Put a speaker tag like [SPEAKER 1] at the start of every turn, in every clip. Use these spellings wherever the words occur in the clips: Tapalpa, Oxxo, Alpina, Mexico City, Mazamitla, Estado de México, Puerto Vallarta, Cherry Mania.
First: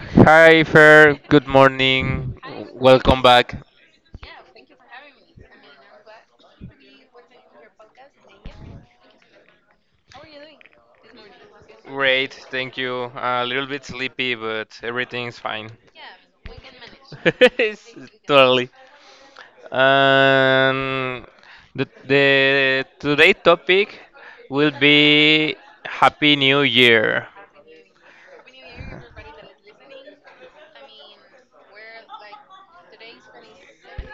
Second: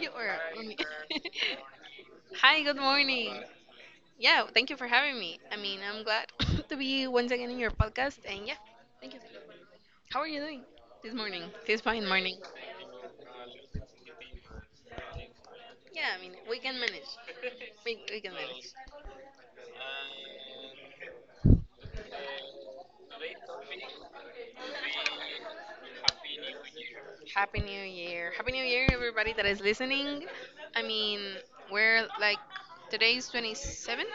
[SPEAKER 1] You are.
[SPEAKER 2] Hi, Fer. Good morning.
[SPEAKER 1] Hi, good
[SPEAKER 2] Welcome
[SPEAKER 1] morning.
[SPEAKER 2] back.
[SPEAKER 1] Yeah, thank you for having me. I'm glad to be once again in your podcast. And yeah, thank you. How are you doing this morning? This fine
[SPEAKER 2] Great,
[SPEAKER 1] morning.
[SPEAKER 2] thank you. A little bit sleepy, but everything's fine.
[SPEAKER 1] Yeah, we can manage.
[SPEAKER 2] It's
[SPEAKER 1] We can manage.
[SPEAKER 2] totally. Um, the today topic will be Happy New Year.
[SPEAKER 1] Happy New Year. Happy New Year, everybody that is listening. I mean, we're like, today's 27,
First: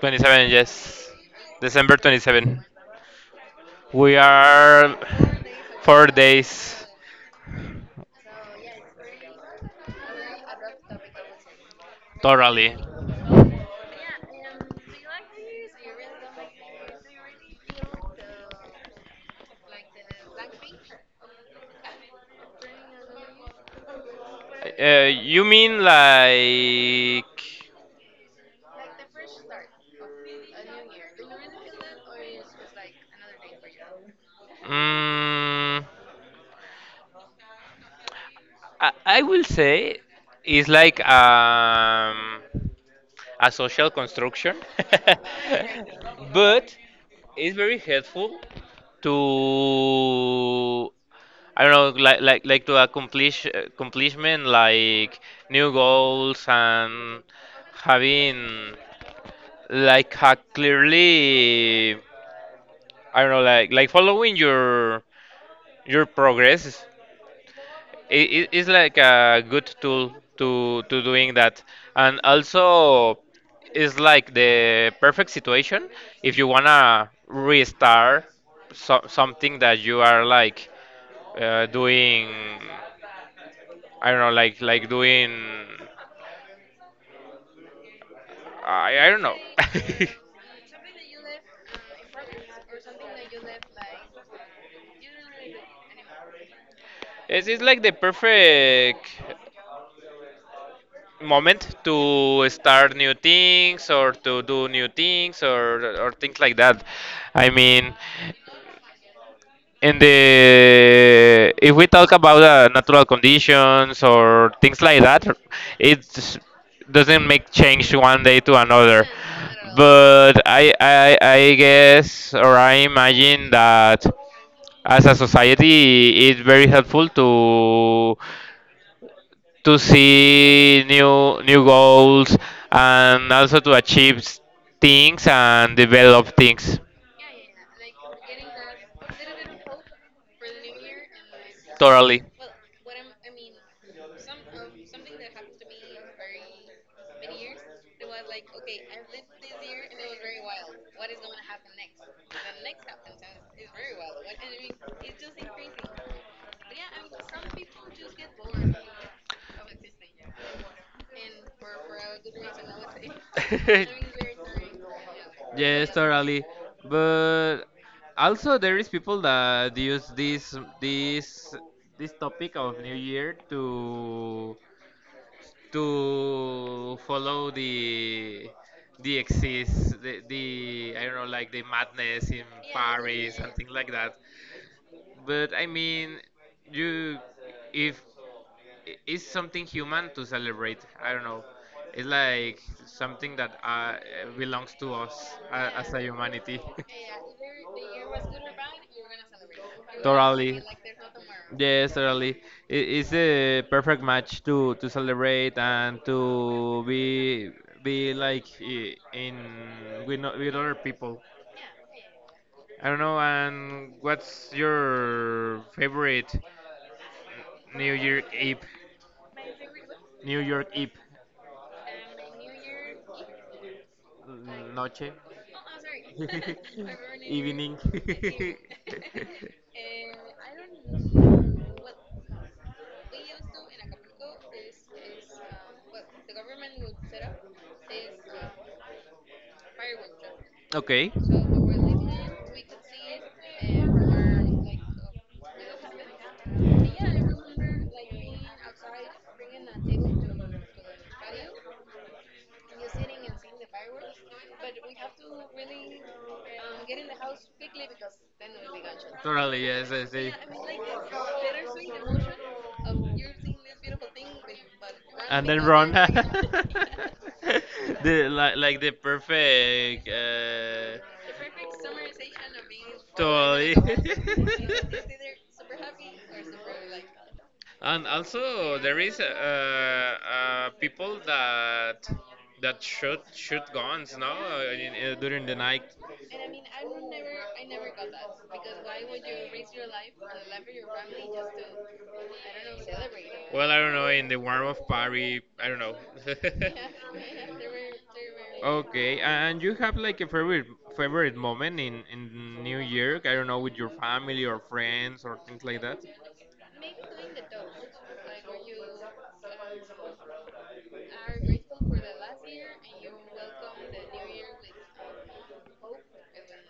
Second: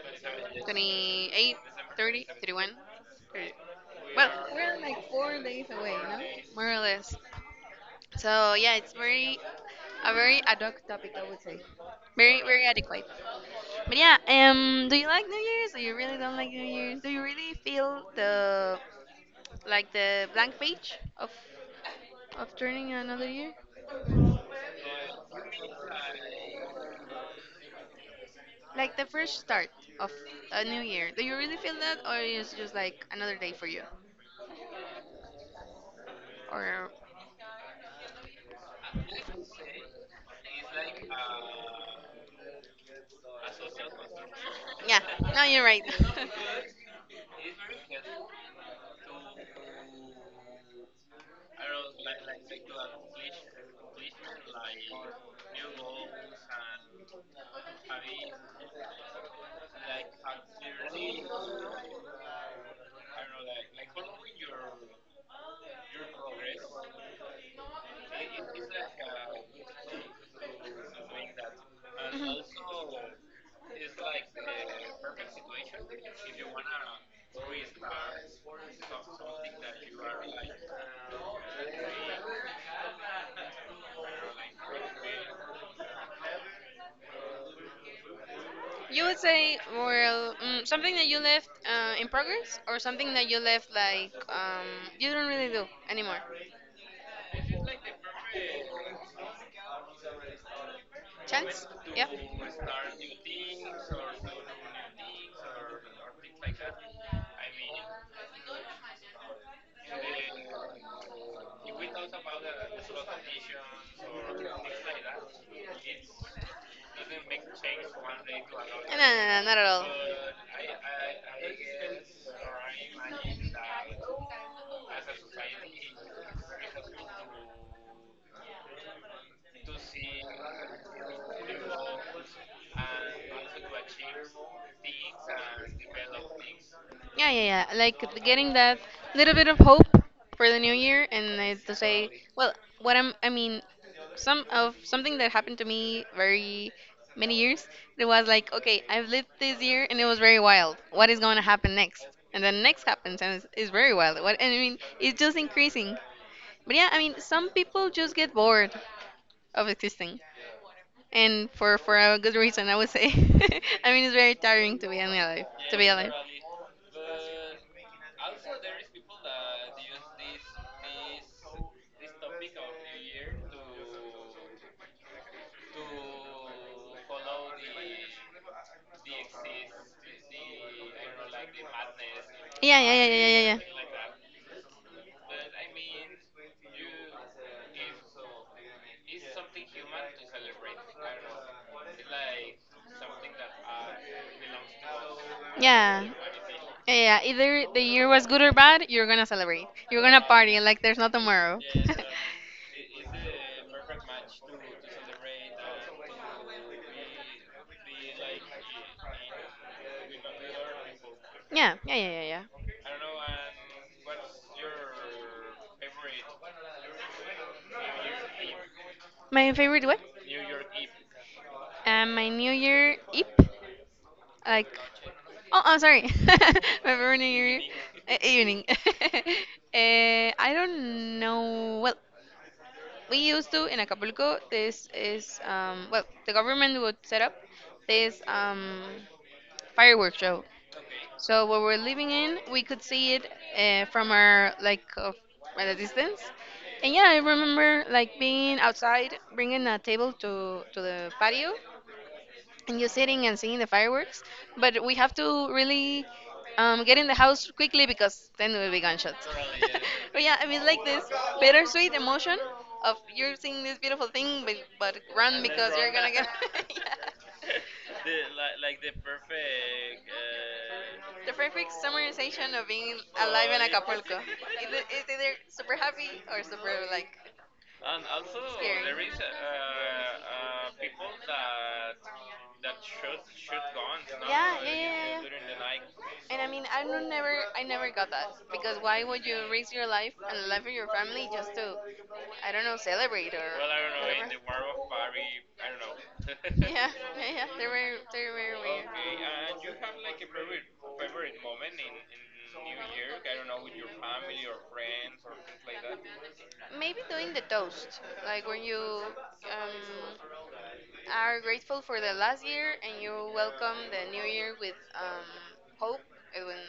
[SPEAKER 2] 27, yes.
[SPEAKER 1] 28,
[SPEAKER 2] December
[SPEAKER 1] 30,
[SPEAKER 2] 27.
[SPEAKER 1] 31.
[SPEAKER 2] We
[SPEAKER 1] Well,
[SPEAKER 2] are
[SPEAKER 1] like 4 days away,
[SPEAKER 2] four
[SPEAKER 1] more or
[SPEAKER 2] days
[SPEAKER 1] less. So yeah, it's very a very ad hoc topic, I would say. Very, very
[SPEAKER 2] totally.
[SPEAKER 1] adequate. But yeah, do you like New Year's? Or you really don't like New Year's? Do you really feel the like the blank page of turning another year?
[SPEAKER 2] You mean like?
[SPEAKER 1] Like the fresh start of a new year. Do you really feel that, or is just like another day for you?
[SPEAKER 2] Mm,
[SPEAKER 1] Or
[SPEAKER 2] I will say it's like a social construction,
[SPEAKER 1] yeah, no, you're right.
[SPEAKER 2] but it's very helpful to I don't know, like to accomplish accomplishment, like new goals and having like a clearly I don't know, like following your progress it's like a good tool to doing that and
[SPEAKER 1] Mhm.
[SPEAKER 2] also it's like the perfect situation if you wanna restart so, something that you are like doing I don't know like doing
[SPEAKER 1] You
[SPEAKER 2] I
[SPEAKER 1] would
[SPEAKER 2] don't know
[SPEAKER 1] say, well, something that you left in progress, or something that you left like you don't really do anymore.
[SPEAKER 2] it's like the perfect moment
[SPEAKER 1] Chance? Yeah?
[SPEAKER 2] to start new things or to do new things or things like that I mean. And the if we talk about natural conditions or things like that it doesn't make change one day to
[SPEAKER 1] No, no,
[SPEAKER 2] another
[SPEAKER 1] no, not at all.
[SPEAKER 2] but I guess or I imagine that as a society it's very helpful to see new goals and also to achieve things and develop things
[SPEAKER 1] Yeah, yeah, yeah. Like getting that little bit of hope for the new year, and it's to say,
[SPEAKER 2] totally.
[SPEAKER 1] well, what I'm, I mean, something that happened to me very many years. It was like, okay, I've lived this year, and it was very wild. What is going to happen next? And then next happens, and it's very wild. What? And I mean, it's just increasing. But yeah, I mean, some people just get bored of existing, and for a good reason, I would say. I mean, it's very tiring to be alive. To be
[SPEAKER 2] Yes,
[SPEAKER 1] alive.
[SPEAKER 2] totally. But also there is people that use this this topic of New Year to follow the the I don't know like the madness in Yeah, yeah,
[SPEAKER 1] Yeah, yeah, yeah, yeah, yeah,
[SPEAKER 2] Paris yeah, and
[SPEAKER 1] yeah.
[SPEAKER 2] yeah.
[SPEAKER 1] Yeah.
[SPEAKER 2] Things like that. But I mean, you if it's something human to celebrate. I don't know. It's like something that belongs to us as Yeah. A
[SPEAKER 1] Yeah,
[SPEAKER 2] humanity.
[SPEAKER 1] yeah, yeah. Either the year was good or bad, you're gonna celebrate. You're gonna party
[SPEAKER 2] Totally.
[SPEAKER 1] like there's no tomorrow.
[SPEAKER 2] Yes, totally. It's a perfect match to celebrate and to be like in with no, with other people.
[SPEAKER 1] Yeah, yeah, yeah, yeah, yeah.
[SPEAKER 2] I don't know. And what's your favorite New York Eve?
[SPEAKER 1] My favorite what?
[SPEAKER 2] New York Eve
[SPEAKER 1] My New Year Eve, like.
[SPEAKER 2] noche,
[SPEAKER 1] Oh, I'm sorry. My favorite New Year
[SPEAKER 2] evening.
[SPEAKER 1] evening. I don't know. Well, we used to in Acapulco. This is. Well, the government would set up this fireworks show.
[SPEAKER 2] Okay.
[SPEAKER 1] So where we're living in, we could see it from our like of, at a distance. And yeah, I remember like being outside, bringing a table to the patio, and just sitting and seeing the fireworks. But we have to really get in the house quickly because then we'll be gunshots.
[SPEAKER 2] Totally, yes, I
[SPEAKER 1] But
[SPEAKER 2] see.
[SPEAKER 1] yeah, I mean, like this bittersweet emotion of you're seeing this beautiful thing, but run
[SPEAKER 2] And then
[SPEAKER 1] because you're
[SPEAKER 2] run.
[SPEAKER 1] gonna get
[SPEAKER 2] The
[SPEAKER 1] yeah.
[SPEAKER 2] like the perfect.
[SPEAKER 1] The perfect summarization of being alive in
[SPEAKER 2] Totally.
[SPEAKER 1] Acapulco. It's either super happy or super like
[SPEAKER 2] And also there
[SPEAKER 1] scary.
[SPEAKER 2] is people that that shoot
[SPEAKER 1] Should
[SPEAKER 2] shoot guns now
[SPEAKER 1] Yeah, yeah, yeah,
[SPEAKER 2] in,
[SPEAKER 1] yeah,
[SPEAKER 2] during the night.
[SPEAKER 1] yeah. And I mean, I never got that because why would you risk your life and the life of your family just to, I don't know, celebrate or
[SPEAKER 2] I don't know. In
[SPEAKER 1] whatever?
[SPEAKER 2] the warm of Paris, I don't know. Yeah,
[SPEAKER 1] Yeah, yeah,
[SPEAKER 2] yeah,
[SPEAKER 1] yeah. They're very weird.
[SPEAKER 2] and you have like a favorite moment in New Year? I don't know, with your family or friends or things like that.
[SPEAKER 1] Maybe doing the toast, like when you um, are grateful for the last year and you welcome the new year with hope and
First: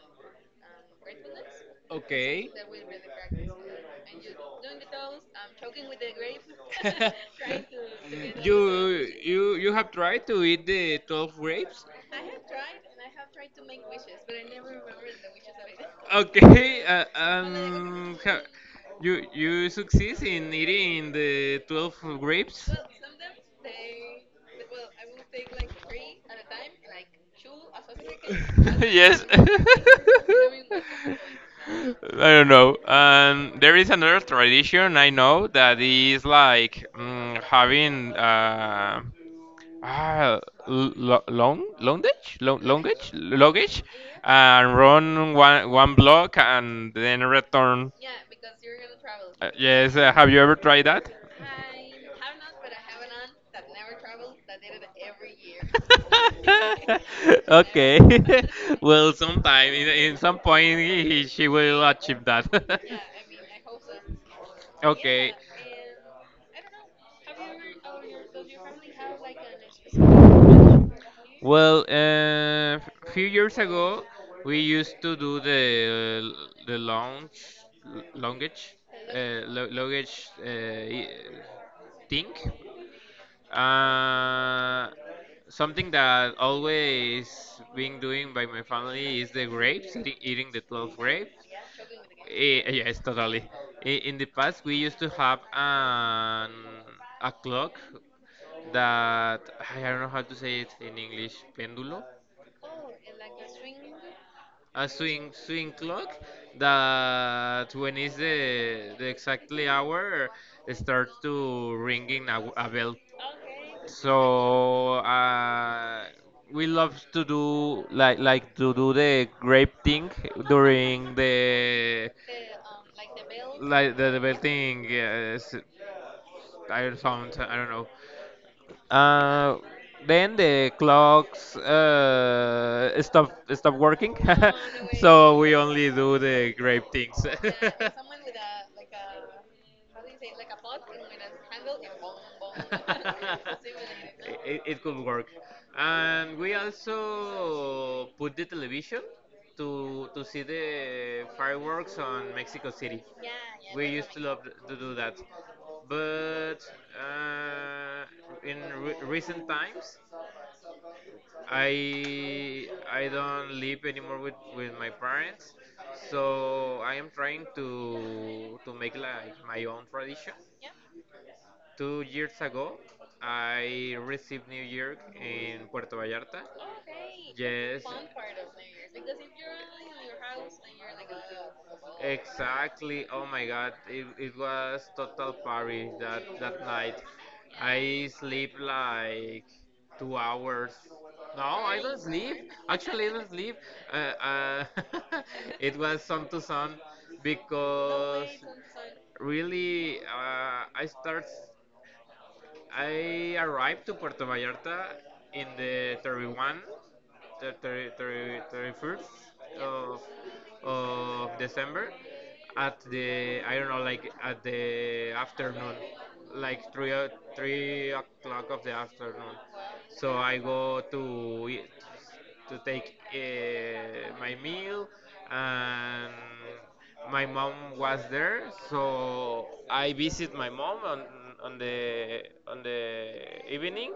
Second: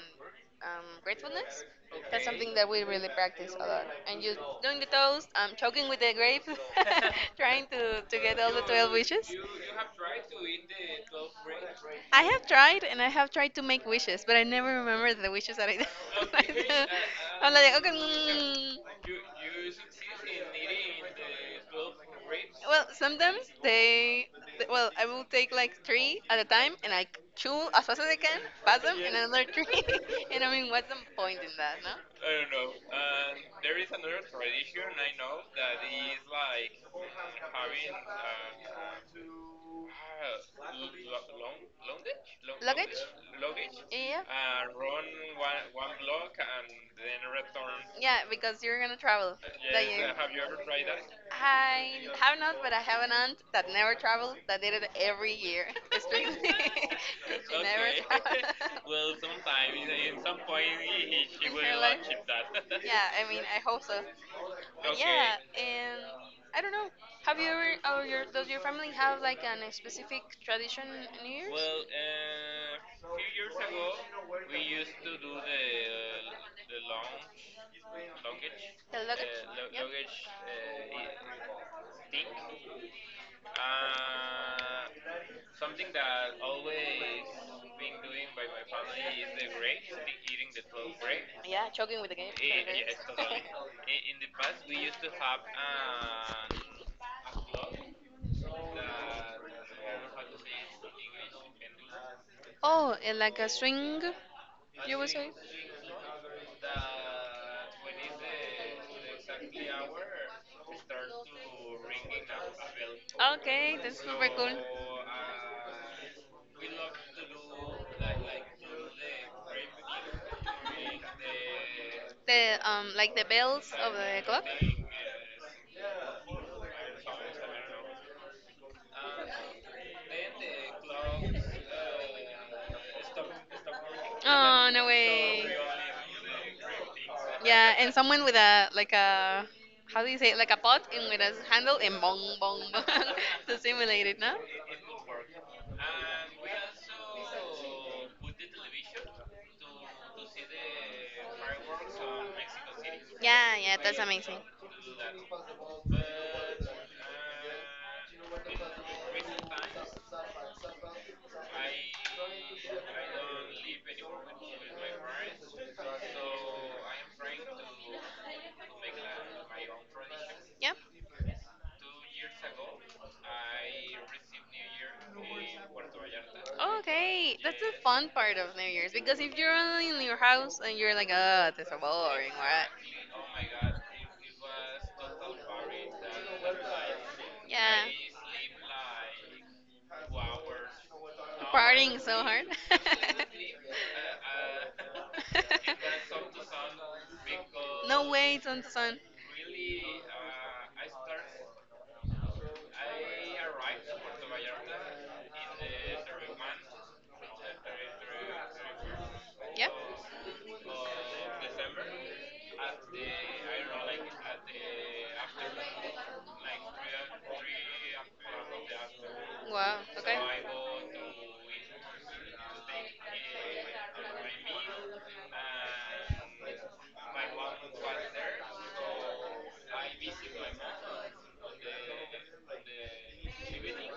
[SPEAKER 1] gratefulness. That's
[SPEAKER 2] Okay.
[SPEAKER 1] something that we really practice a lot. And you doing the toast, choking with the grapes, trying to get all the
[SPEAKER 2] you
[SPEAKER 1] 12 wishes.
[SPEAKER 2] you have tried to eat the 12 grapes?
[SPEAKER 1] I have tried, and I have tried to make wishes, but I never remember the wishes that I
[SPEAKER 2] It.
[SPEAKER 1] do.
[SPEAKER 2] Okay,
[SPEAKER 1] I'm like, okay.
[SPEAKER 2] you you succeed in eating
[SPEAKER 1] Mm.
[SPEAKER 2] the 12 grapes?
[SPEAKER 1] Well, well, I will take like three at a time and I chew as fast as I can, pass them, and
[SPEAKER 2] Yes.
[SPEAKER 1] another three. And I mean, what's the
[SPEAKER 2] I
[SPEAKER 1] point in that, no?
[SPEAKER 2] don't know. And there is another tradition I know that is like mm, having ah,
[SPEAKER 1] Luggage?
[SPEAKER 2] luggage, and run one block and then
[SPEAKER 1] Yeah.
[SPEAKER 2] return.
[SPEAKER 1] Yeah, because you're gonna travel. That
[SPEAKER 2] Yes.
[SPEAKER 1] you,
[SPEAKER 2] Have you ever tried that?
[SPEAKER 1] I have not, but I have an aunt that never traveled, that did it every year, strictly. She never
[SPEAKER 2] Okay.
[SPEAKER 1] traveled.
[SPEAKER 2] Well, sometime in some point she
[SPEAKER 1] In her
[SPEAKER 2] will
[SPEAKER 1] life.
[SPEAKER 2] achieve that.
[SPEAKER 1] Yeah, I mean, I hope so. But
[SPEAKER 2] Okay.
[SPEAKER 1] yeah, and I don't know. Have you ever, or your, does your family have like an a specific tradition in New Year's?
[SPEAKER 2] Well, a few years ago, we used to do the launch luggage,
[SPEAKER 1] The one.
[SPEAKER 2] luggage thing. Uh, something that always being doing by my family is the grapes, eating the 12 grapes.
[SPEAKER 1] Yeah, choking with the game.
[SPEAKER 2] Eh,
[SPEAKER 1] Okay.
[SPEAKER 2] yes, totally. In the past, we used to have a clock that I don't know how to say it in English, pendulo,
[SPEAKER 1] Oh, and string, a
[SPEAKER 2] a swing clock that when it's the exactly hour, it starts to ringing a bell.
[SPEAKER 1] okay.
[SPEAKER 2] So we love to do like to do the grape thing during the
[SPEAKER 1] The like the bells of
[SPEAKER 2] like the
[SPEAKER 1] the clock.
[SPEAKER 2] belting. Yeah, I don't sound I don't know. Uh, then the clocks stop working,
[SPEAKER 1] Oh no
[SPEAKER 2] so
[SPEAKER 1] way.
[SPEAKER 2] we only do the grape things.
[SPEAKER 1] Yeah, and someone with a like a how do you say it? Like a pot and with a handle and bong bong bong to simulate it, no?
[SPEAKER 2] It it could work. And we also put the television to see the fireworks on Mexico City.
[SPEAKER 1] Yeah, yeah,
[SPEAKER 2] We
[SPEAKER 1] that's
[SPEAKER 2] used to
[SPEAKER 1] amazing.
[SPEAKER 2] love to do that, but uh, in recent times, I don't live anymore with my parents, so I am trying to make like my own tradition.
[SPEAKER 1] Yep.
[SPEAKER 2] 2 years ago, I received New York in Puerto Vallarta.
[SPEAKER 1] Okay, that's the
[SPEAKER 2] Yes,
[SPEAKER 1] fun part of New Year's, because if you're only in your house and you're like, ah, this is so boring, right?
[SPEAKER 2] exactly. Oh my God, it was total party that that night.
[SPEAKER 1] Yeah.
[SPEAKER 2] I sleep like 2 hours. No, I
[SPEAKER 1] Partying
[SPEAKER 2] don't
[SPEAKER 1] so
[SPEAKER 2] sleep.
[SPEAKER 1] hard.
[SPEAKER 2] Actually, I don't sleep. Uh, uh, it was sun to sun
[SPEAKER 1] No
[SPEAKER 2] because
[SPEAKER 1] way, son to
[SPEAKER 2] really I arrived to Puerto Vallarta in the 31 the 30, 31st of, of December at the I don't know like at the afternoon, like 3 o'clock of the afternoon.
[SPEAKER 1] wow,
[SPEAKER 2] So
[SPEAKER 1] okay.
[SPEAKER 2] I go to eat, to take my meal, and my mom was there, so I visit my mom on the evening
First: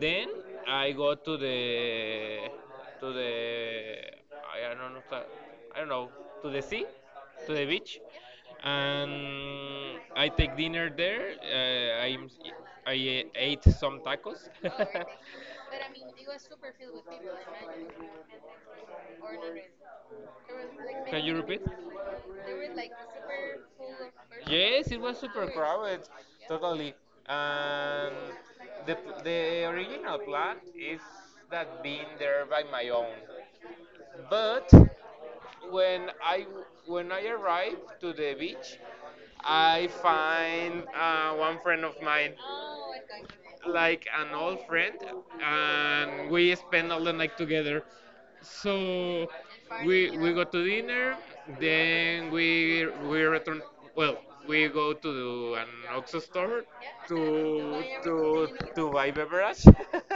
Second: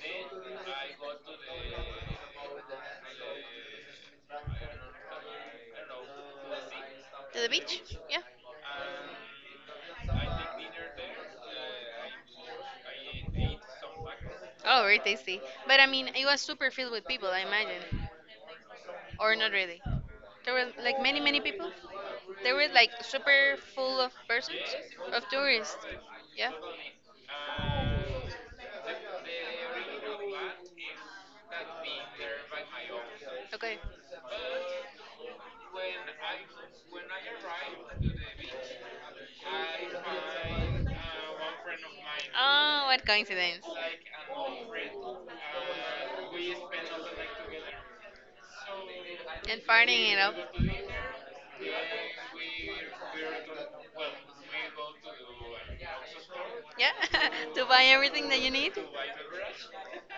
[SPEAKER 2] then I go to the I don't know I don't know to the sea,
[SPEAKER 1] To the
[SPEAKER 2] to the
[SPEAKER 1] beach?
[SPEAKER 2] beach,
[SPEAKER 1] Yeah.
[SPEAKER 2] and I take dinner there. I ate some tacos.
[SPEAKER 1] Oh, very tasty. But I mean, it was super filled with people, I imagine, or not really. There were like many,
[SPEAKER 2] Can you
[SPEAKER 1] many
[SPEAKER 2] repeat?
[SPEAKER 1] people. They were like super full of persons,
[SPEAKER 2] Yes, it was
[SPEAKER 1] of
[SPEAKER 2] super
[SPEAKER 1] tourists.
[SPEAKER 2] crowded,
[SPEAKER 1] Yeah.
[SPEAKER 2] totally. And the the original plan is that being there by my own.
[SPEAKER 1] Okay.
[SPEAKER 2] But when I when I arrive to the beach, I find one friend of mine,
[SPEAKER 1] Oh, what coincidence.
[SPEAKER 2] like an old friend, and we spend all the night together. So
[SPEAKER 1] And farting it up.
[SPEAKER 2] we go to dinner, then we return. Well, we go to an Oxxo store
[SPEAKER 1] Yeah, to buy
[SPEAKER 2] to
[SPEAKER 1] everything that you need.
[SPEAKER 2] to buy beverage,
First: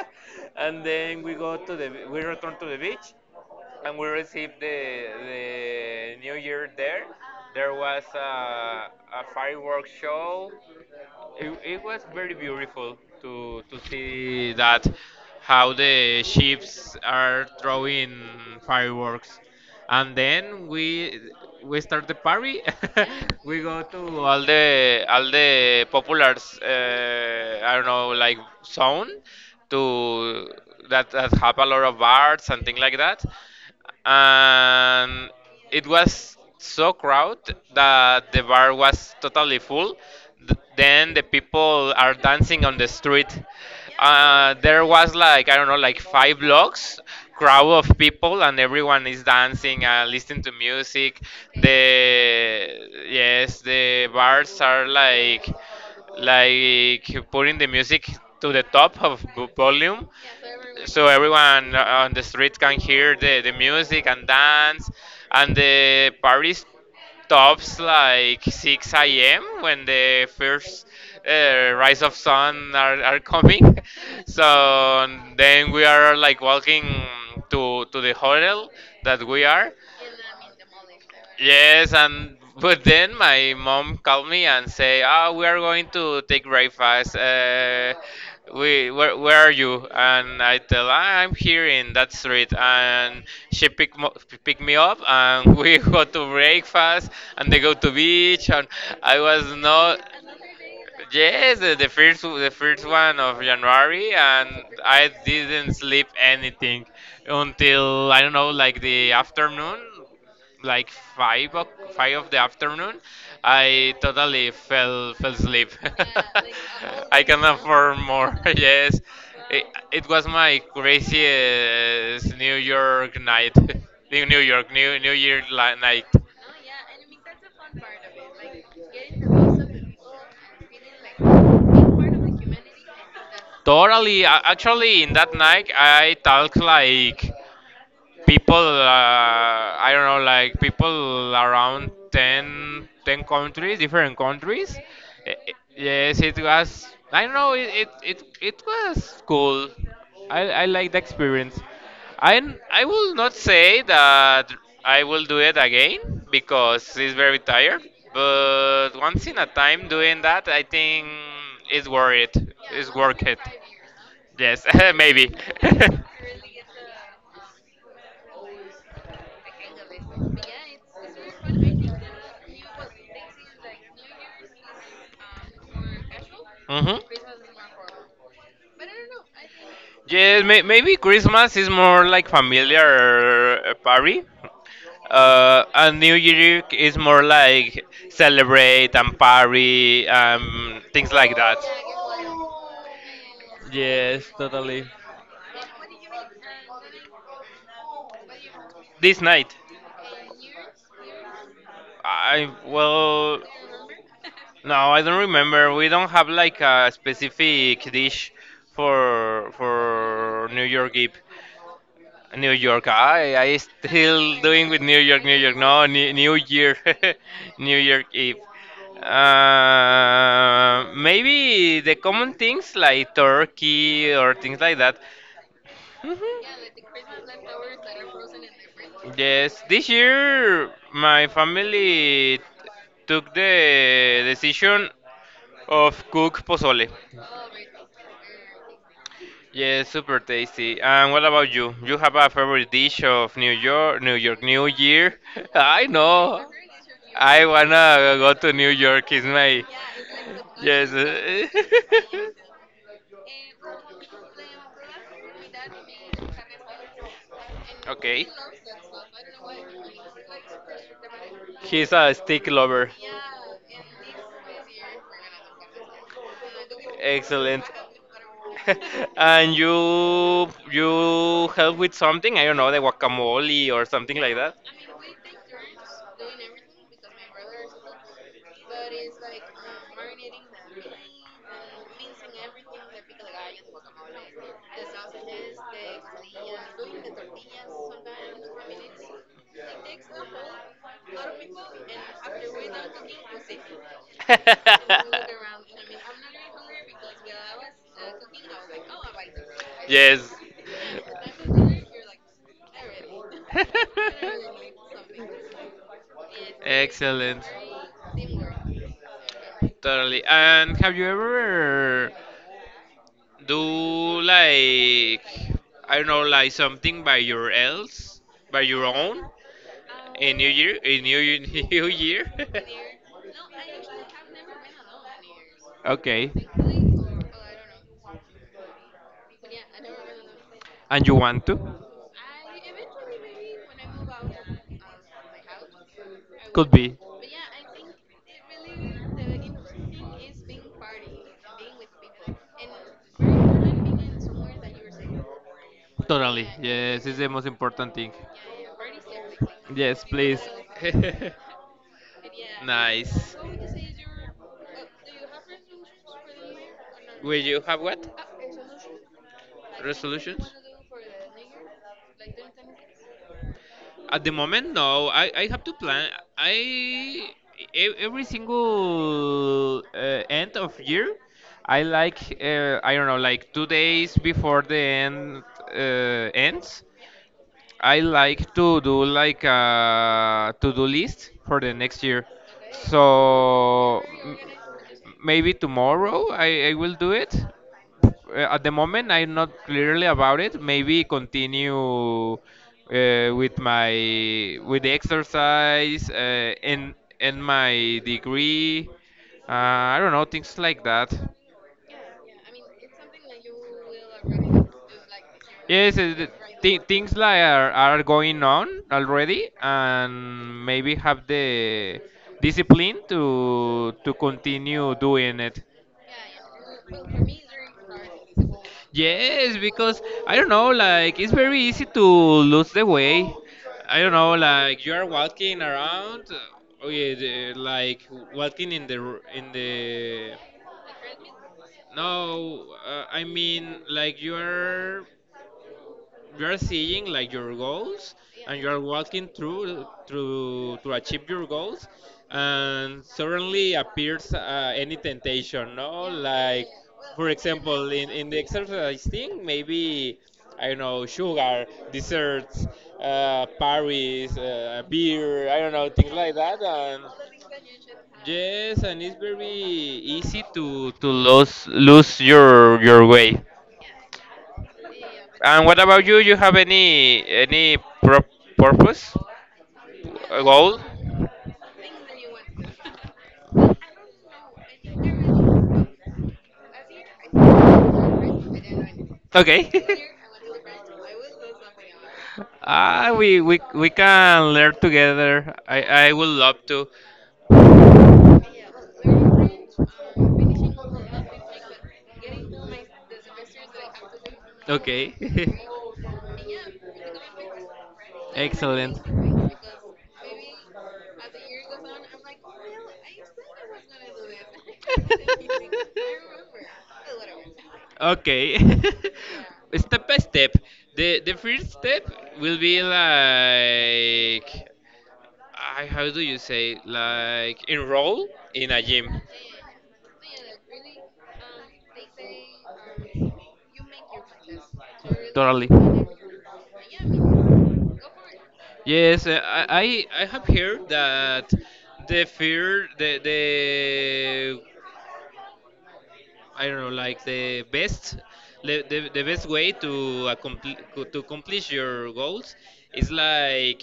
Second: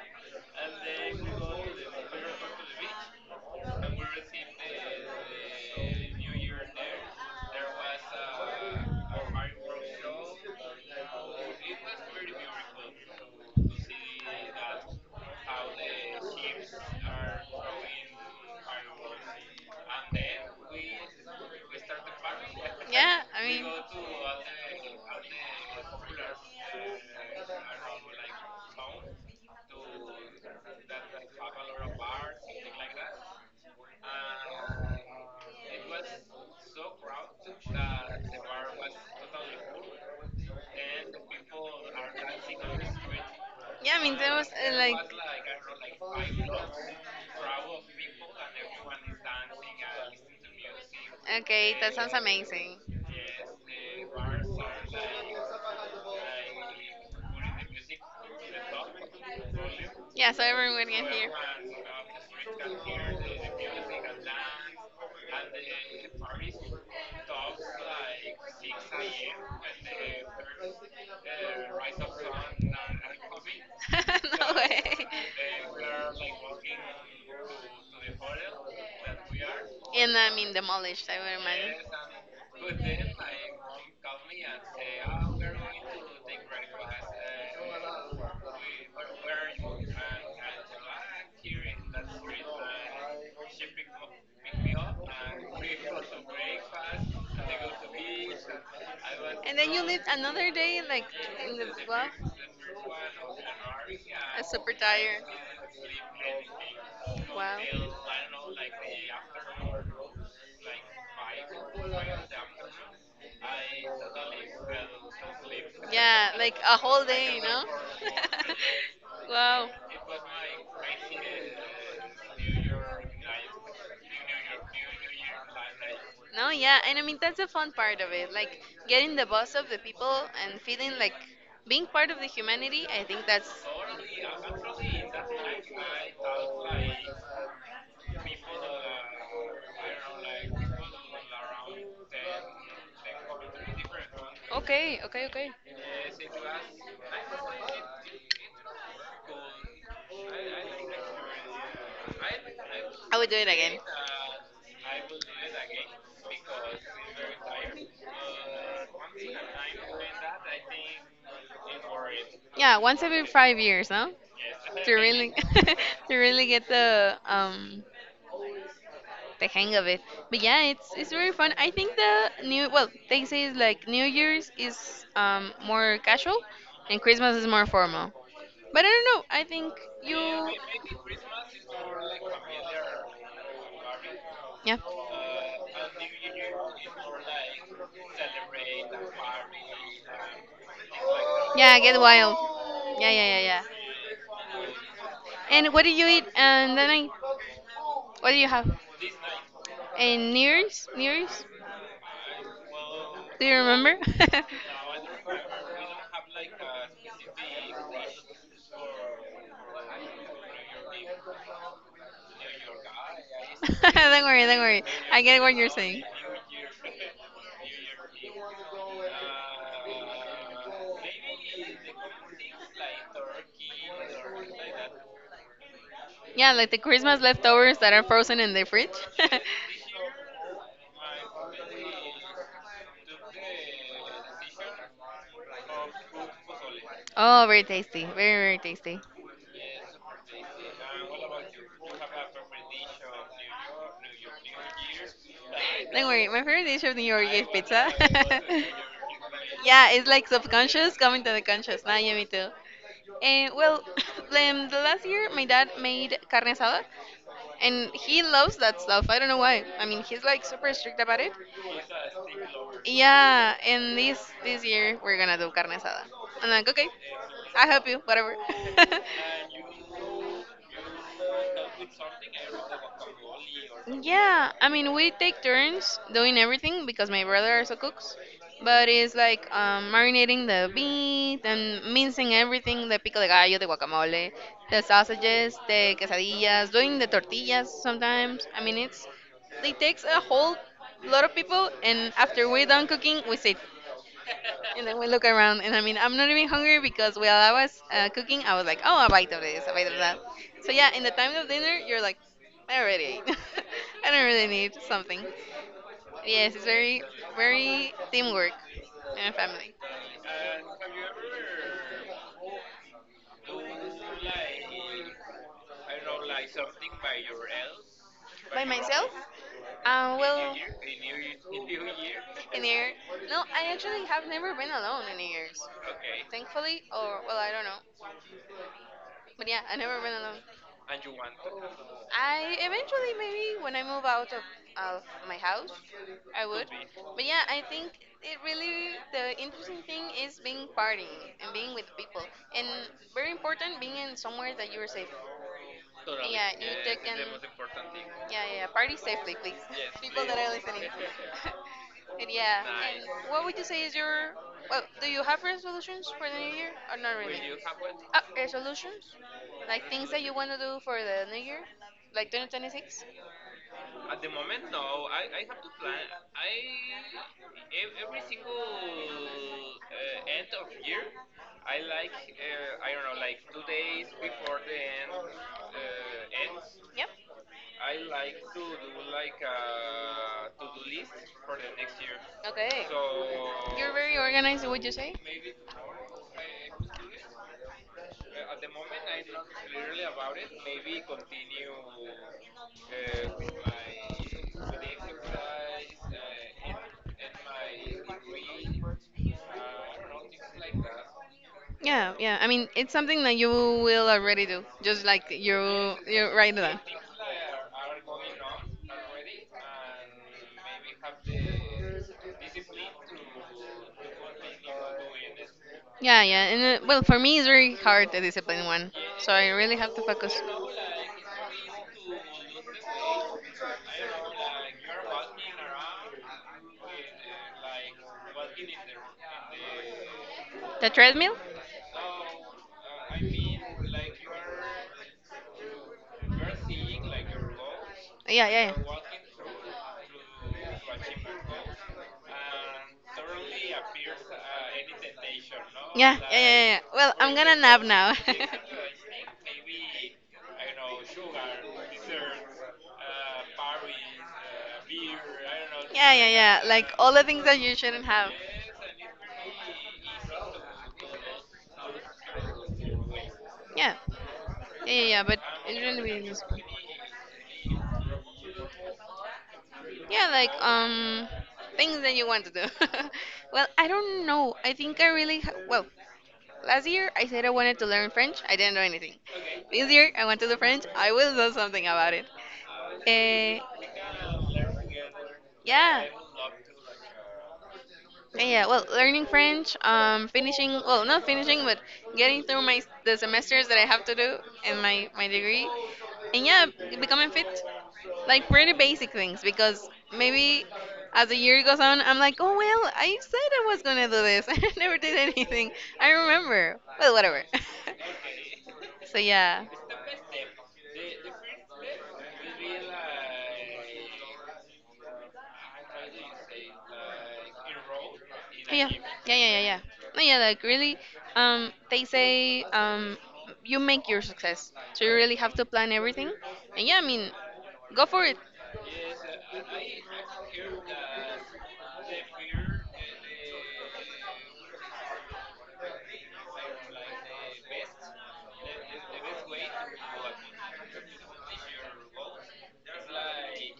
[SPEAKER 2] and then we go to the we return to the beach, and we received the New Year there. There was a fireworks show. It was very beautiful to see that how the ships are throwing fireworks, and then we start the party.
[SPEAKER 1] Yeah,
[SPEAKER 2] We go to all the populars. I don't know, like zone to that that have a lot of arts and things like that and it was so crowded that the bar was totally full. Then the people are dancing on the street.
[SPEAKER 1] yeah, I mean, that was
[SPEAKER 2] There
[SPEAKER 1] like,
[SPEAKER 2] was like I don't know, like five blocks crowd of people, and everyone is dancing and listening to music.
[SPEAKER 1] okay, that sounds amazing.
[SPEAKER 2] The yes, the bars are like putting the music to the top of volume
[SPEAKER 1] Yeah, so everyone can
[SPEAKER 2] so
[SPEAKER 1] hear.
[SPEAKER 2] everyone on the street can hear the music and dance and the party stops like 6 a.m. when the first rise of sun are coming
[SPEAKER 1] no way.
[SPEAKER 2] so then we are like walking to the hotel that we are.
[SPEAKER 1] And I mean, demolished, I would imagine.
[SPEAKER 2] Yes, and but then my mom called me and say, "Ah, we are going to take breakfast. We where are you?" And I tell, "Ah, I'm here in that street." And she pick me up, and we go to breakfast, and they go to beach, and I was
[SPEAKER 1] And then you
[SPEAKER 2] not.
[SPEAKER 1] lived another day like in
[SPEAKER 2] Yes,
[SPEAKER 1] the well,
[SPEAKER 2] the first one of January,
[SPEAKER 1] a
[SPEAKER 2] and
[SPEAKER 1] super
[SPEAKER 2] I
[SPEAKER 1] tired.
[SPEAKER 2] didn't sleep anything
[SPEAKER 1] Wow.
[SPEAKER 2] until I don't know, like the afternoon, like five of the afternoon. I totally fell asleep.
[SPEAKER 1] Yeah, like a whole
[SPEAKER 2] I
[SPEAKER 1] day,
[SPEAKER 2] cannot
[SPEAKER 1] no?
[SPEAKER 2] afford more. Yes, it,
[SPEAKER 1] Wow.
[SPEAKER 2] it was my craziest New York night, New York New Year night.
[SPEAKER 1] No, yeah, and I mean that's the fun part of it, like getting the buzz of the people and feeling like being part of the humanity. I think that's
[SPEAKER 2] Totally, actually, in that night I talk like. People I don't know like people around 10 countries different countries.
[SPEAKER 1] okay, okay, okay.
[SPEAKER 2] Yes it was I don't know it was cool. I like the experience. i I will
[SPEAKER 1] I
[SPEAKER 2] not
[SPEAKER 1] would do it
[SPEAKER 2] say
[SPEAKER 1] again.
[SPEAKER 2] that I will do it again because it's very tired but once in a time doing that I think it's worth it.
[SPEAKER 1] Yeah,
[SPEAKER 2] It's
[SPEAKER 1] once
[SPEAKER 2] worth
[SPEAKER 1] every
[SPEAKER 2] it.
[SPEAKER 1] 5 years, no?
[SPEAKER 2] Yes,
[SPEAKER 1] To really,
[SPEAKER 2] maybe.
[SPEAKER 1] to really get the hang of it. But yeah, it's very fun. I think the new well, they say it's like New Year's is more casual,
[SPEAKER 2] Hmm.
[SPEAKER 1] and Christmas is more formal. But I don't know. I think you,
[SPEAKER 2] Yeah, maybe Christmas is more like familiar party,
[SPEAKER 1] yeah,
[SPEAKER 2] and New Year is more like celebrate and party, things like that.
[SPEAKER 1] yeah, get wild. Yeah, yeah, yeah, yeah.
[SPEAKER 2] Yes, totally.
[SPEAKER 1] And what do you eat? What do you have?
[SPEAKER 2] This night,
[SPEAKER 1] And New Year's? New Year's?
[SPEAKER 2] I well,
[SPEAKER 1] Do you remember?
[SPEAKER 2] no, I don't remember. We don't have like a specific dish for New York Eve. New York. I
[SPEAKER 1] Don't
[SPEAKER 2] still
[SPEAKER 1] worry, don't
[SPEAKER 2] doing with
[SPEAKER 1] worry.
[SPEAKER 2] New
[SPEAKER 1] I
[SPEAKER 2] York, New
[SPEAKER 1] get what
[SPEAKER 2] York.
[SPEAKER 1] you're
[SPEAKER 2] No,
[SPEAKER 1] saying.
[SPEAKER 2] New, New Year, New York Eve. Maybe the common things like turkey or things like that.
[SPEAKER 1] Yeah,
[SPEAKER 2] Mhm.
[SPEAKER 1] like the Christmas leftovers that are frozen in the fridge.
[SPEAKER 2] Yes, this year my family took the decision of cook pozole.
[SPEAKER 1] Oh, very tasty. Very, very tasty.
[SPEAKER 2] Yeah, super tasty. And what about you? You have a favorite dish of New York, New York New Year? I
[SPEAKER 1] Don't worry, my
[SPEAKER 2] know.
[SPEAKER 1] favorite dish of New York
[SPEAKER 2] I
[SPEAKER 1] is pizza.
[SPEAKER 2] wanna go to New York. Is my
[SPEAKER 1] Yeah, it's like
[SPEAKER 2] yes.
[SPEAKER 1] subconscious coming to the conscious. Nah, yeah, me too. And well, the last year my dad made carne asada, and he
[SPEAKER 2] Okay.
[SPEAKER 1] loves that stuff. I don't know why. I mean, he's like super strict about it.
[SPEAKER 2] He's a stick lover.
[SPEAKER 1] Yeah, and this year we're gonna do carne asada. I'm like, okay,
[SPEAKER 2] Excellent.
[SPEAKER 1] I help you, whatever.
[SPEAKER 2] And you help with something, I don't know, the guacamole or something like
[SPEAKER 1] Yeah,
[SPEAKER 2] that.
[SPEAKER 1] I mean we take turns doing everything because my brother also cooks, but it's like marinating the meat and mincing everything, the pico de gallo, the guacamole, the sausages, the quesadillas, doing the tortillas sometimes. I mean it takes a whole lot of people, and after we're done cooking, we sit. And then we look around, and I mean, I'm not even hungry because while I was cooking, I was like, oh, a bite of this, a bite of that.
[SPEAKER 2] Yes.
[SPEAKER 1] So yeah, in the time of dinner, you're like, I already ate. I don't really need something. Yes, it's very,
[SPEAKER 2] Excellent.
[SPEAKER 1] very teamwork and family.
[SPEAKER 2] Totally. And have you ever do like I don't know, like something by your else, by
[SPEAKER 1] By
[SPEAKER 2] your
[SPEAKER 1] myself,
[SPEAKER 2] own,
[SPEAKER 1] well,
[SPEAKER 2] In New Year, New Year?
[SPEAKER 1] in here, no, I actually have never been alone in years.
[SPEAKER 2] Okay.
[SPEAKER 1] Thankfully, or well, I don't know, but yeah, I never been alone.
[SPEAKER 2] And you want to?
[SPEAKER 1] I eventually maybe when I move of my house, I would.
[SPEAKER 2] Be.
[SPEAKER 1] But yeah, I think it really the interesting thing is being partying and being with people, and very important being in somewhere that you are safe.
[SPEAKER 2] Totally.
[SPEAKER 1] Yeah, you take
[SPEAKER 2] Yes, it's
[SPEAKER 1] and
[SPEAKER 2] yeah, the most important thing.
[SPEAKER 1] yeah, yeah, yeah.
[SPEAKER 2] Yeah,
[SPEAKER 1] Party safely, please. People that
[SPEAKER 2] yourself.
[SPEAKER 1] are listening. And yeah, and what would you say is your well? Do you have resolutions for the new year or not
[SPEAKER 2] Will
[SPEAKER 1] really?
[SPEAKER 2] you have what?
[SPEAKER 1] Resolutions, like things that you want
[SPEAKER 2] Resolutions?
[SPEAKER 1] to do for the new year, like 2026.
[SPEAKER 2] At the moment, no. I have to plan. I every single end of year, I like I don't know like 2 days before the end ends.
[SPEAKER 1] Yeah.
[SPEAKER 2] I like to do like a to-do list for the next year.
[SPEAKER 1] Okay. You're
[SPEAKER 2] So
[SPEAKER 1] very organized, would you say?
[SPEAKER 2] maybe tomorrow I will do it. At the moment, I'm not clearly about it. Maybe continue with my with the exercise and my degree. Uh, I don't know things like that.
[SPEAKER 1] Yeah, yeah. I mean, it's something that you will already do, just like
[SPEAKER 2] Yes,
[SPEAKER 1] you write it
[SPEAKER 2] th
[SPEAKER 1] down.
[SPEAKER 2] things like are going on already, and maybe have the discipline to continue doing it.
[SPEAKER 1] Yeah, yeah. And well, for me, it's very hard the discipline one, so I
[SPEAKER 2] Yes,
[SPEAKER 1] really have
[SPEAKER 2] because
[SPEAKER 1] to
[SPEAKER 2] I
[SPEAKER 1] focus.
[SPEAKER 2] don't know, like it's very easy to lose the way. I don't know, like you are walking around, yeah, like walking in the
[SPEAKER 1] The treadmill?
[SPEAKER 2] no, I mean like you're seeing like your goals,
[SPEAKER 1] Yeah,
[SPEAKER 2] and
[SPEAKER 1] yeah,
[SPEAKER 2] you're
[SPEAKER 1] yeah.
[SPEAKER 2] walking through to achieve your goals, and suddenly appears any temptation, no,
[SPEAKER 1] Yeah, yeah, yeah,
[SPEAKER 2] like
[SPEAKER 1] yeah. Well,
[SPEAKER 2] for
[SPEAKER 1] I'm gonna nap
[SPEAKER 2] example
[SPEAKER 1] now.
[SPEAKER 2] in the exercise thing, maybe I don't know, sugar, desserts, paris, beer, I don't know, things
[SPEAKER 1] Yeah, yeah,
[SPEAKER 2] like that.
[SPEAKER 1] yeah. Like
[SPEAKER 2] And
[SPEAKER 1] all the things that you shouldn't have.
[SPEAKER 2] yes, and it's very easy to lose your
[SPEAKER 1] Yeah.
[SPEAKER 2] way.
[SPEAKER 1] Yeah, yeah, yeah. But
[SPEAKER 2] And what about you? You have any pro- purpose,
[SPEAKER 1] yeah, like
[SPEAKER 2] Goal?
[SPEAKER 1] things that you want to do. Well, I don't know. I think well, last year I said I wanted to learn French. I didn't do anything.
[SPEAKER 2] Okay.
[SPEAKER 1] This year I want to do French. I will do something about it. Uh,
[SPEAKER 2] Ah, we can learn together.
[SPEAKER 1] yeah.
[SPEAKER 2] I would love to.
[SPEAKER 1] Yeah, well, learning French, well, not finishing, but getting through my the semesters that I have to do in
[SPEAKER 2] Okay.
[SPEAKER 1] my degree, and yeah, becoming fit. Like pretty
[SPEAKER 2] Excellent.
[SPEAKER 1] basic things because maybe as the year goes on I'm like, oh well, I said I was going to do this. I never did anything I remember, but whatever.
[SPEAKER 2] Okay.
[SPEAKER 1] So yeah.
[SPEAKER 2] Step by step. The first step will be like, I, how do you say, like enroll in a
[SPEAKER 1] yeah
[SPEAKER 2] gym.
[SPEAKER 1] yeah yeah yeah yeah no, yeah, like really. They say, you make your success, so you really have to plan everything. And yeah, I mean, go for it.
[SPEAKER 2] Yes, I have heard that the fear the I don't know, like the best way to accomplish your goals is like,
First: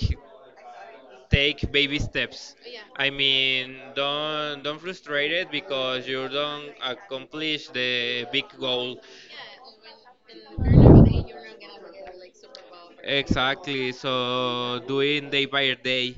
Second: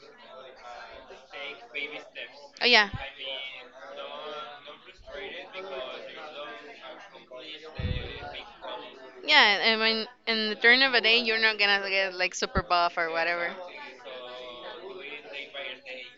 [SPEAKER 2] take baby steps.
[SPEAKER 1] Oh yeah.
[SPEAKER 2] I mean, don't frustrate it because you don't accomplish the big goal.
[SPEAKER 1] Yeah, I mean, in the turn of a day, you're not gonna get like super buff or whatever.
[SPEAKER 2] Exactly. So doing day by day.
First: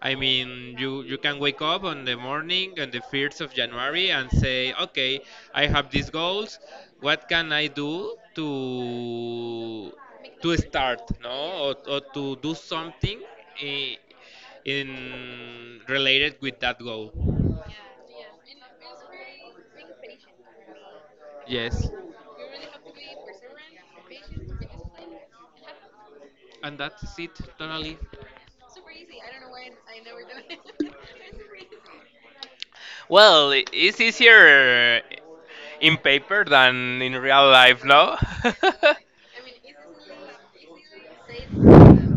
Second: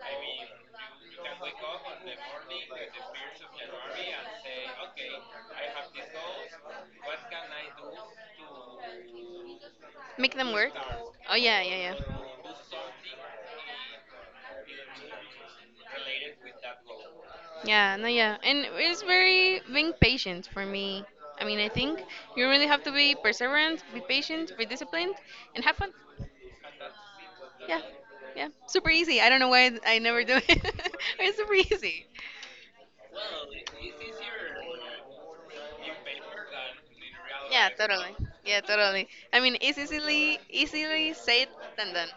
[SPEAKER 2] I mean, you can wake up on the morning on the 1st of January and say, okay, I have these goals. What can I do to
[SPEAKER 1] To make them
[SPEAKER 2] to
[SPEAKER 1] work.
[SPEAKER 2] start,
[SPEAKER 1] Oh yeah,
[SPEAKER 2] no,
[SPEAKER 1] yeah, yeah.
[SPEAKER 2] or to do something in, in related with that goal?
[SPEAKER 1] Something? Yeah, no, yeah. And it's very being patient for me. I mean, I
[SPEAKER 2] Yes,
[SPEAKER 1] think you really have to be perseverant, be patient, be disciplined, and have fun. And
[SPEAKER 2] and that's it.
[SPEAKER 1] yeah, all.
[SPEAKER 2] Totally.
[SPEAKER 1] Yeah. Super easy. I don't know why I never do it. It's super easy.
[SPEAKER 2] Well, it's easier in paper than in real
[SPEAKER 1] Yeah,
[SPEAKER 2] life,
[SPEAKER 1] totally.
[SPEAKER 2] no?
[SPEAKER 1] Yeah, totally. I mean, it's easily said than done.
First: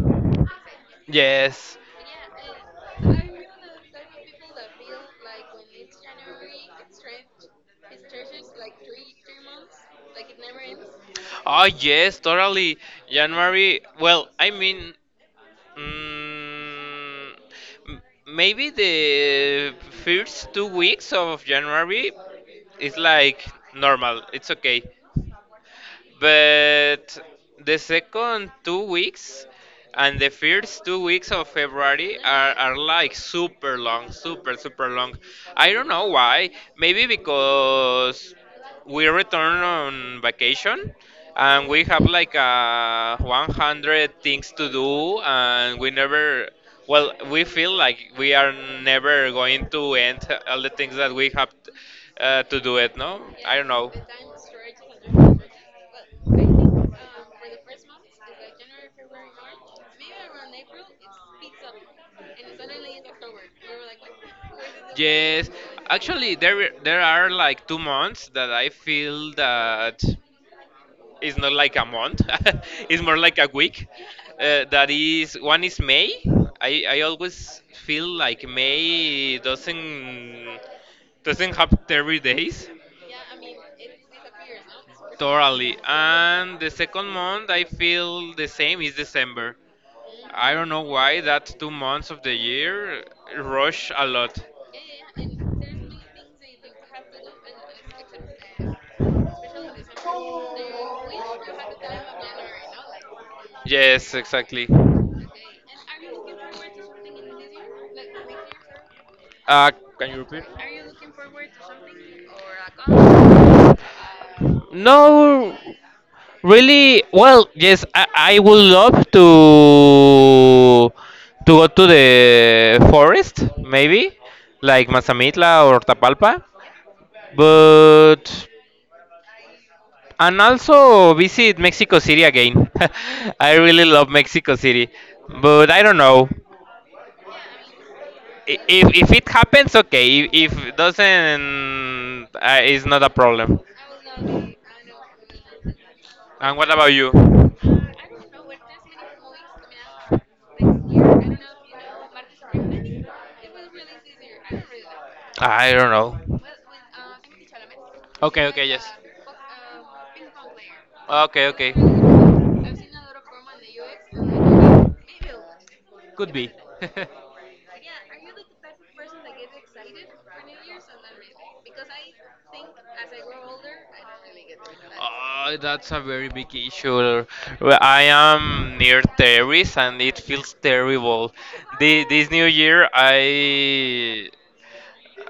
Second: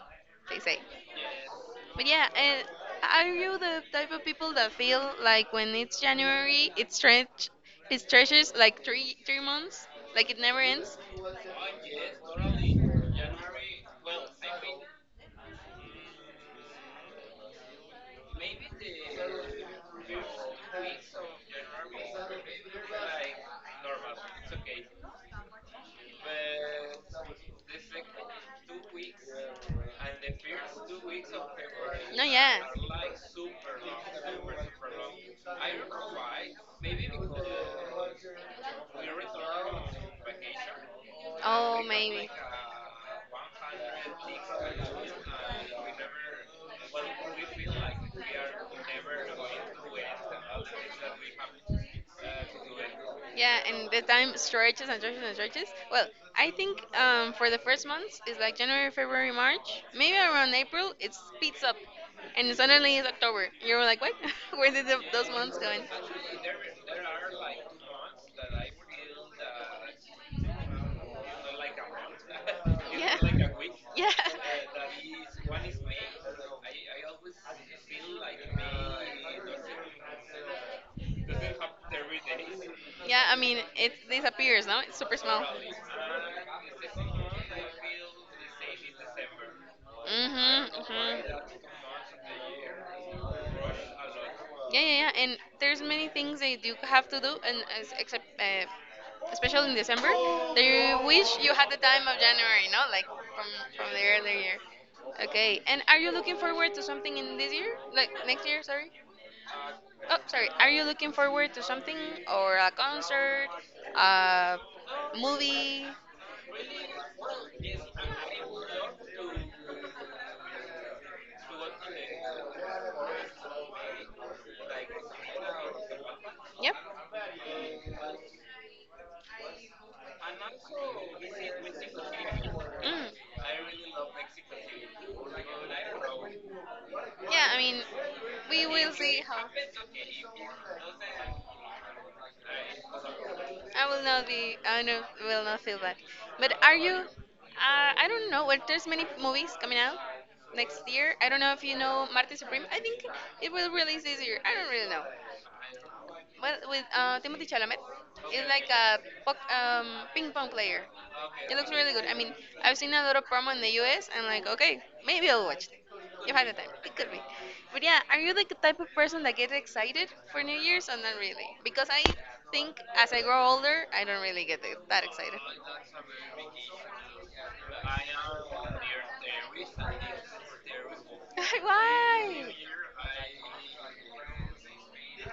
[SPEAKER 1] They say.
[SPEAKER 2] Yes.
[SPEAKER 1] But yeah, are you the type of people that feel like when it's January, it stretch, it stretches like three three months, like it never ends?
[SPEAKER 2] Oh, yes, totally. January. Well, I mean, mm, m- maybe the first 2 weeks of January is like normal. It's okay. But the second 2 weeks and the first 2 weeks of February
[SPEAKER 1] No, yeah.
[SPEAKER 2] are like super long, super, super long. I don't know why. Maybe because we return on vacation and
[SPEAKER 1] Oh,
[SPEAKER 2] we have
[SPEAKER 1] maybe.
[SPEAKER 2] like 100 things to do, and we never, well, we feel like we are never going to end all the things that we have to do it, no, I
[SPEAKER 1] Yeah,
[SPEAKER 2] don't
[SPEAKER 1] and
[SPEAKER 2] know.
[SPEAKER 1] the time stretches and stretches and stretches. Well, I think for the first months it's like January, February, March, maybe around April it speeds up, and suddenly it's October. You're like, what? Where did the, those
[SPEAKER 2] Yes,
[SPEAKER 1] months go in?
[SPEAKER 2] actually, there are like 2 months that I feel that it's not like a month. It's more like
[SPEAKER 1] Yeah.
[SPEAKER 2] a week.
[SPEAKER 1] Yeah.
[SPEAKER 2] That is, one is May. I always feel like May doesn't have 30 days.
[SPEAKER 1] Yeah, I mean, it disappears, no? It's super small.
[SPEAKER 2] Totally. And the second month I feel the same is December. I don't know
[SPEAKER 1] Mm-hmm,
[SPEAKER 2] why that
[SPEAKER 1] mm-hmm.
[SPEAKER 2] 2 months of the year rush a lot.
[SPEAKER 1] Yeah, yeah, yeah. And there's many things that you do have to do, and as- except especially in December, that you wish you had the time of January, no, like from the
[SPEAKER 2] Yes,
[SPEAKER 1] earlier year.
[SPEAKER 2] exactly.
[SPEAKER 1] Okay. And are you looking forward to something in this year, like next year? Sorry.
[SPEAKER 2] Uh, can
[SPEAKER 1] Oh,
[SPEAKER 2] you repeat?
[SPEAKER 1] sorry. Are you looking forward to something, or a concert, a
[SPEAKER 2] No,
[SPEAKER 1] movie?
[SPEAKER 2] really. Well, yes, I would love to go to the forest, maybe, like Mazamitla or Tapalpa.
[SPEAKER 1] Yep.
[SPEAKER 2] But, and also visit Mexico City again.
[SPEAKER 1] Mm.
[SPEAKER 2] I really love Mexico City, but I don't know,
[SPEAKER 1] Yeah. I mean, we will
[SPEAKER 2] if
[SPEAKER 1] see.
[SPEAKER 2] it happens. Okay, if it doesn't, it's not a problem.
[SPEAKER 1] I will not be. I know, will not feel bad. But
[SPEAKER 2] And what
[SPEAKER 1] are you?
[SPEAKER 2] about you?
[SPEAKER 1] I don't know. Well, there's many movies coming out next year. I don't know if you know Marty Supreme. I think it will release this year. I don't really know.
[SPEAKER 2] I don't know.
[SPEAKER 1] But with Timothy Chalamet,
[SPEAKER 2] Okay,
[SPEAKER 1] it's
[SPEAKER 2] okay,
[SPEAKER 1] like
[SPEAKER 2] yes.
[SPEAKER 1] a poc-, ping pong player.
[SPEAKER 2] Okay,
[SPEAKER 1] It looks
[SPEAKER 2] okay.
[SPEAKER 1] really good. I've seen a lot of promo in the US. I'm like, okay, maybe I'll watch it
[SPEAKER 2] Could
[SPEAKER 1] if I have the
[SPEAKER 2] be.
[SPEAKER 1] time. It could be. But yeah, are you like the type of person that gets excited for New Year's or not really? Because I think as I grow older, I don't really get that excited.
[SPEAKER 2] Oh, that's a very big issue. Well, I am near Terry's and it feels terrible. This
[SPEAKER 1] Why?
[SPEAKER 2] new year, I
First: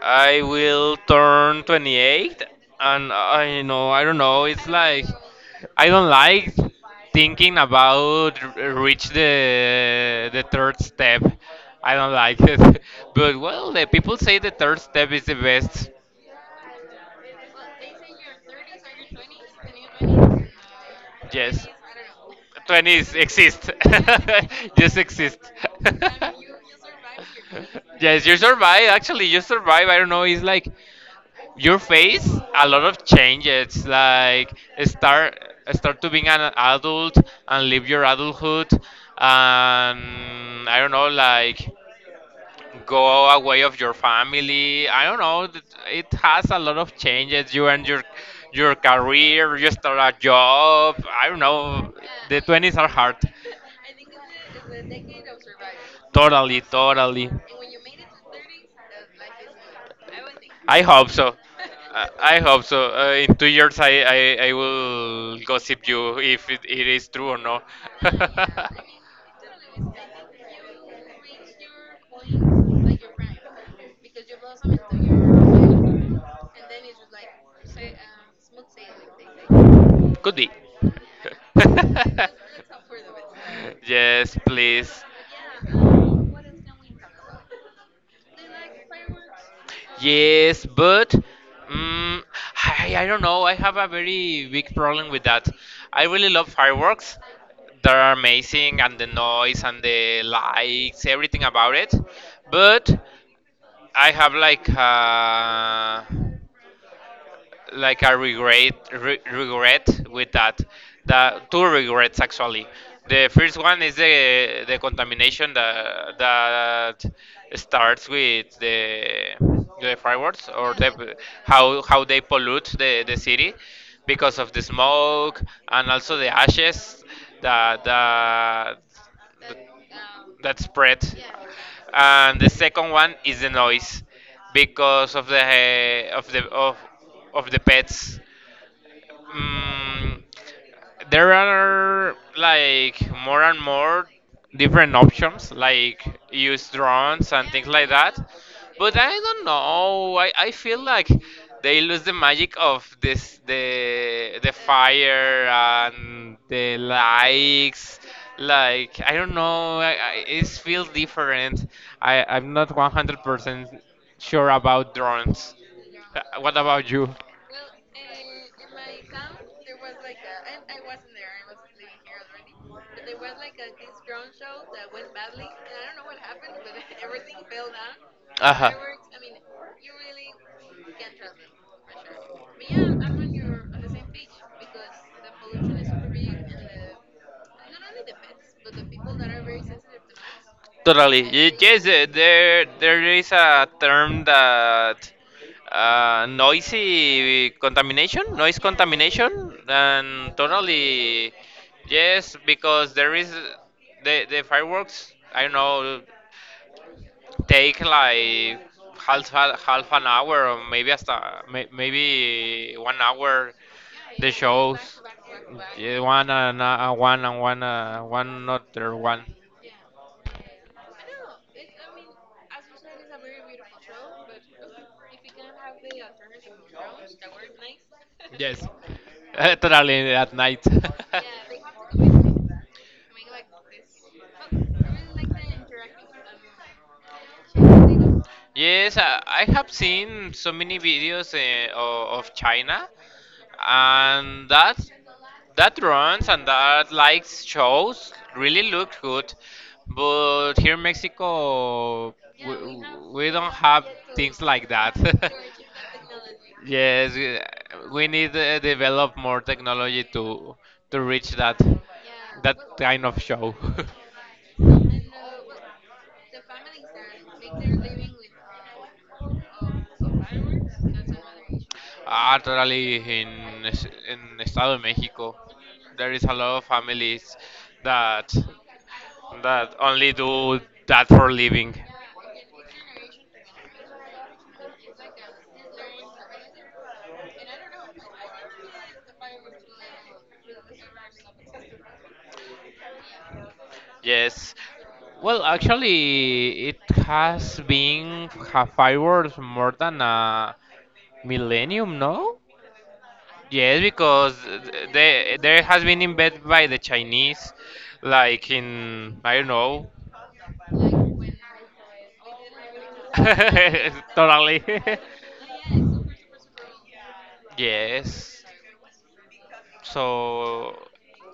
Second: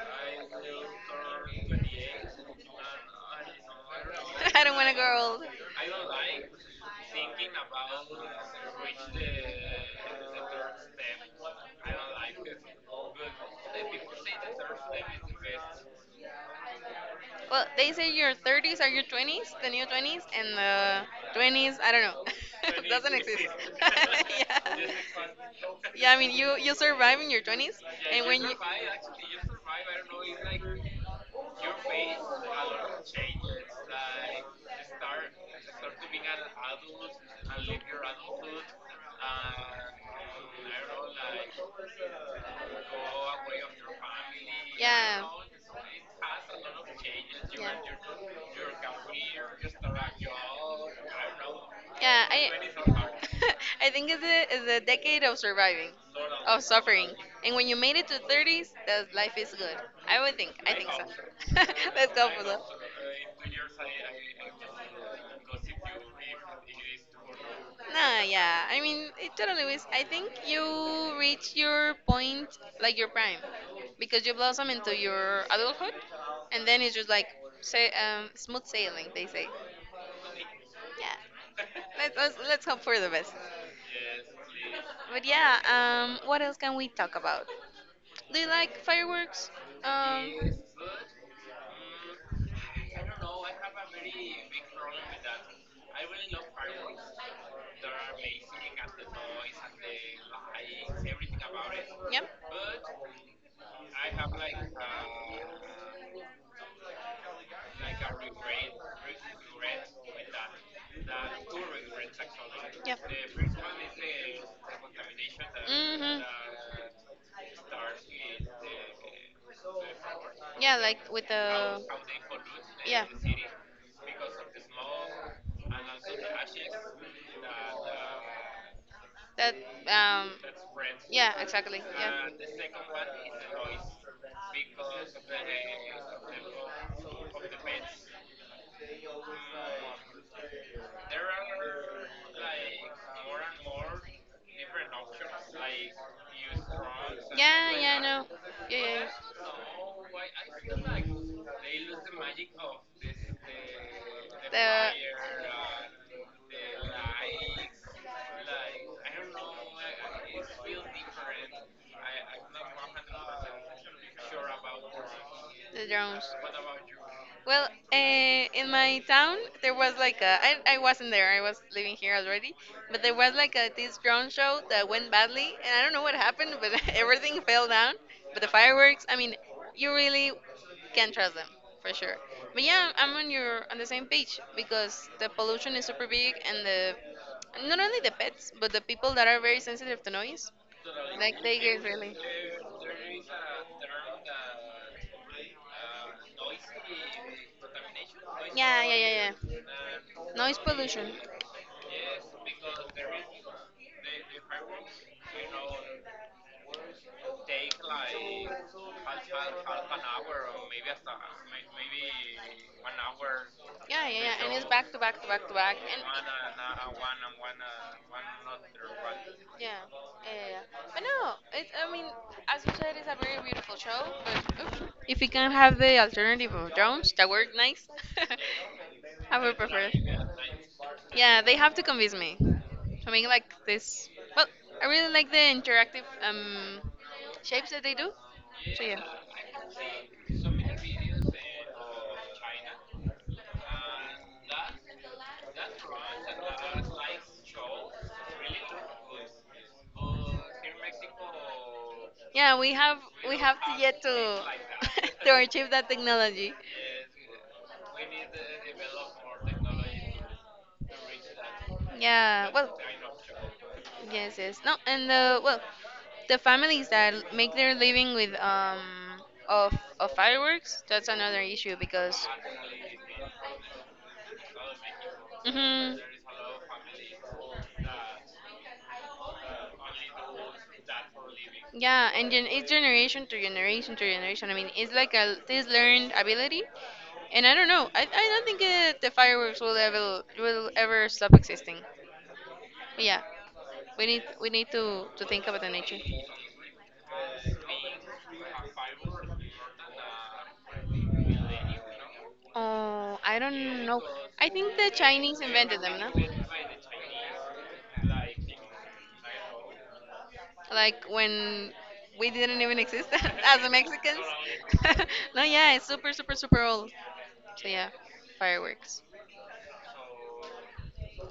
[SPEAKER 2] I will turn 28, and I know, I don't know.
[SPEAKER 1] I
[SPEAKER 2] It's
[SPEAKER 1] don't want a
[SPEAKER 2] like,
[SPEAKER 1] girl.
[SPEAKER 2] I don't like thinking about reach the third step. I don't like it, but well, the people say the third step is the best.
[SPEAKER 1] Well, they say your 30s are your 20s, the new 20s, and the
[SPEAKER 2] Yes,
[SPEAKER 1] 20s, I don't know. Doesn't
[SPEAKER 2] twenties
[SPEAKER 1] exist.
[SPEAKER 2] exist,
[SPEAKER 1] Yeah.
[SPEAKER 2] just exist.
[SPEAKER 1] Yeah, I mean, you you survive in your 20s,
[SPEAKER 2] Yes,
[SPEAKER 1] and
[SPEAKER 2] you
[SPEAKER 1] when
[SPEAKER 2] survive. Actually, you survive. I don't know. It's like your face a lot
[SPEAKER 1] you.
[SPEAKER 2] of changes. Like, start, start to being an adult and live your adulthood, and I don't know. Like, go away of your family. I don't
[SPEAKER 1] Yeah.
[SPEAKER 2] know. It has a lot of changes. You and your career. You start a job. I don't know.
[SPEAKER 1] Yeah,
[SPEAKER 2] The
[SPEAKER 1] I.
[SPEAKER 2] twenties are hard.
[SPEAKER 1] I think it's it's a decade of surviving,
[SPEAKER 2] Totally,
[SPEAKER 1] of suffering.
[SPEAKER 2] totally.
[SPEAKER 1] And when you made it to 30s, that life is good. I would think. I
[SPEAKER 2] I
[SPEAKER 1] think.
[SPEAKER 2] hope so. I
[SPEAKER 1] Let's go
[SPEAKER 2] I
[SPEAKER 1] for
[SPEAKER 2] hope so. In 2 years, I will
[SPEAKER 1] that.
[SPEAKER 2] gossip you if it, it is true or no.
[SPEAKER 1] No, yeah. I mean, it totally is. I think you reach your point, like your prime, because you blossom into your adulthood, and then it's just like say, smooth sailing. They say,
[SPEAKER 2] Could be.
[SPEAKER 1] yeah. Let us let's hope for the best.
[SPEAKER 2] Yes, please.
[SPEAKER 1] But yeah, what else can we talk about? Do you like fireworks? Um,
[SPEAKER 2] Yes, but mm I don't know. I have a very big problem with that. I really love fireworks. They're amazing, and the noise and the lights, everything about it.
[SPEAKER 1] yeah.
[SPEAKER 2] But I have like a regret with that, the two regrets actually.
[SPEAKER 1] Yep.
[SPEAKER 2] The first one is the contamination that
[SPEAKER 1] Hmm.
[SPEAKER 2] that starts with the fireworks, or
[SPEAKER 1] Yeah, like
[SPEAKER 2] the,
[SPEAKER 1] with the
[SPEAKER 2] how they pollute the
[SPEAKER 1] yeah,
[SPEAKER 2] the city because of the smoke and also the ashes that that
[SPEAKER 1] that um
[SPEAKER 2] that spread.
[SPEAKER 1] yeah, exactly, yeah.
[SPEAKER 2] And the second one is the noise, because of the of the of the pets. Mm, there are like more and more different options, like use drones and things
[SPEAKER 1] Yeah,
[SPEAKER 2] like
[SPEAKER 1] yeah, I
[SPEAKER 2] that.
[SPEAKER 1] know. Yeah,
[SPEAKER 2] But
[SPEAKER 1] yeah.
[SPEAKER 2] I don't know. I feel like they lose the magic of this, the
[SPEAKER 1] Yeah.
[SPEAKER 2] fire
[SPEAKER 1] The
[SPEAKER 2] and the likes. Like I don't know. It feels different. I'm not 100% sure about drones.
[SPEAKER 1] drones.
[SPEAKER 2] What about you?
[SPEAKER 1] Well, in my town, there was like I wasn't there, I was living here already, but there was like a, this drone show that went badly, and I don't know what happened, but everything fell down. But the fireworks, I mean, you really can trust them for sure. But yeah, I'm on your on the same page because the pollution is super big, and the not only the pets, but the people that are very sensitive to noise. Like they get
[SPEAKER 2] uh,
[SPEAKER 1] really.
[SPEAKER 2] there there is a term that noisy contamination, noise, yeah, yeah,
[SPEAKER 1] Yeah, yeah,
[SPEAKER 2] contamination,
[SPEAKER 1] yeah, yeah.
[SPEAKER 2] and
[SPEAKER 1] Noise pollution.
[SPEAKER 2] totally, yes, because there is the fireworks. I don't know, take like half an hour or maybe hasta may, maybe 1 hour,
[SPEAKER 1] Yeah, yeah,
[SPEAKER 2] the
[SPEAKER 1] yeah. And it's
[SPEAKER 2] shows,
[SPEAKER 1] back to back to back to back.
[SPEAKER 2] yeah,
[SPEAKER 1] And
[SPEAKER 2] one and one and one one other one.
[SPEAKER 1] yeah, yeah, yeah. Yeah. But no, it's. I mean, as you said, it's a very beautiful show. But oof, if we can have the alternative of drums that work nice,
[SPEAKER 2] Yes.
[SPEAKER 1] I would prefer.
[SPEAKER 2] Totally, at night.
[SPEAKER 1] Yeah, they have to convince me to make like this. Well, I really like the interactive shapes that they do. So
[SPEAKER 2] Yes,
[SPEAKER 1] yeah.
[SPEAKER 2] I have seen so many videos of China, and that that runs and that likes shows really look good, but here in Mexico
[SPEAKER 1] Yeah,
[SPEAKER 2] we, we
[SPEAKER 1] we
[SPEAKER 2] don't
[SPEAKER 1] have to
[SPEAKER 2] have
[SPEAKER 1] yet
[SPEAKER 2] things
[SPEAKER 1] to
[SPEAKER 2] like that.
[SPEAKER 1] to achieve that technology.
[SPEAKER 2] Yes, we need to develop more technology to reach that,
[SPEAKER 1] Yeah,
[SPEAKER 2] that
[SPEAKER 1] well,
[SPEAKER 2] kind of show.
[SPEAKER 1] yes, yes. No, and the well, the families that make their living with of of fireworks, that's another issue because
[SPEAKER 2] Art rally in Estado de México.
[SPEAKER 1] hmm.
[SPEAKER 2] There is a lot of families that that only do that for living.
[SPEAKER 1] Yeah, and gen-, it's generation to generation to generation. I mean, it's like a this learned ability, and I don't know. I don't think the fireworks will ever stop existing. But yeah, we
[SPEAKER 2] Yes.
[SPEAKER 1] need to
[SPEAKER 2] Well,
[SPEAKER 1] think about the nature.
[SPEAKER 2] actually, it has been fireworks more than a millennium, no?
[SPEAKER 1] Oh, I
[SPEAKER 2] Yes,
[SPEAKER 1] don't know.
[SPEAKER 2] because
[SPEAKER 1] I think the Chinese
[SPEAKER 2] there
[SPEAKER 1] invented
[SPEAKER 2] has been
[SPEAKER 1] them, no?
[SPEAKER 2] invented by the Chinese, like in, I don't know.
[SPEAKER 1] Like when we didn't even exist as the Mexicans.
[SPEAKER 2] Totally.
[SPEAKER 1] No, yeah, it's super, super, super old. So yeah,
[SPEAKER 2] Yes.
[SPEAKER 1] fireworks.
[SPEAKER 2] So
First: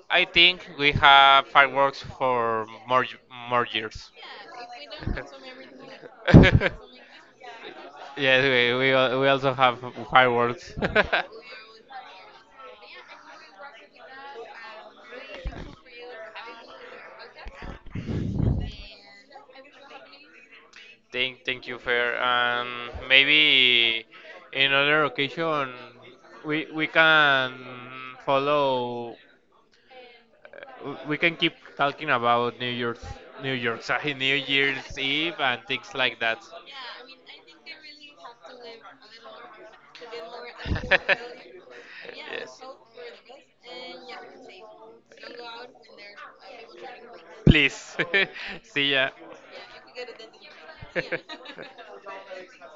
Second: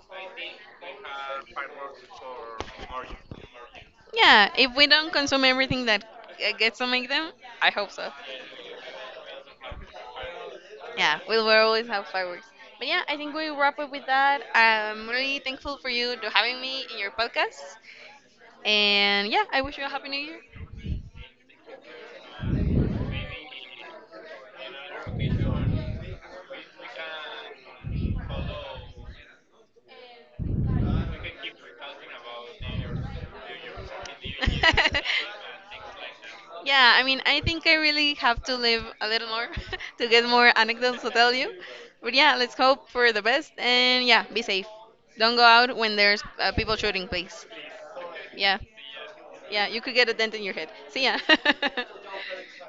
[SPEAKER 2] I think we have fireworks for more more years.
[SPEAKER 1] Yeah, if we don't consume everything that gets to make them, I hope so.
[SPEAKER 2] Yes, we we also have fireworks.
[SPEAKER 1] Yeah, we will always have fireworks. But yeah, I think we wrap up with that. I'm really thankful for you to having me in your podcast. And yeah, I wish you a happy new year.
[SPEAKER 2] Thank you, Fair. And maybe in other occasion, we can follow. We can keep talking about New Year's, New Year's, sorry, New Year's Eve and things like that.
[SPEAKER 1] Yeah, I mean, I think I really have to live a little more to get more anecdotes to tell you. But yeah, let's hope for the best and yeah, be safe. Don't go out when there's people shooting, please.
[SPEAKER 2] Please,
[SPEAKER 1] Yeah.
[SPEAKER 2] see ya.
[SPEAKER 1] Yeah, you could get a dent in your head. See ya.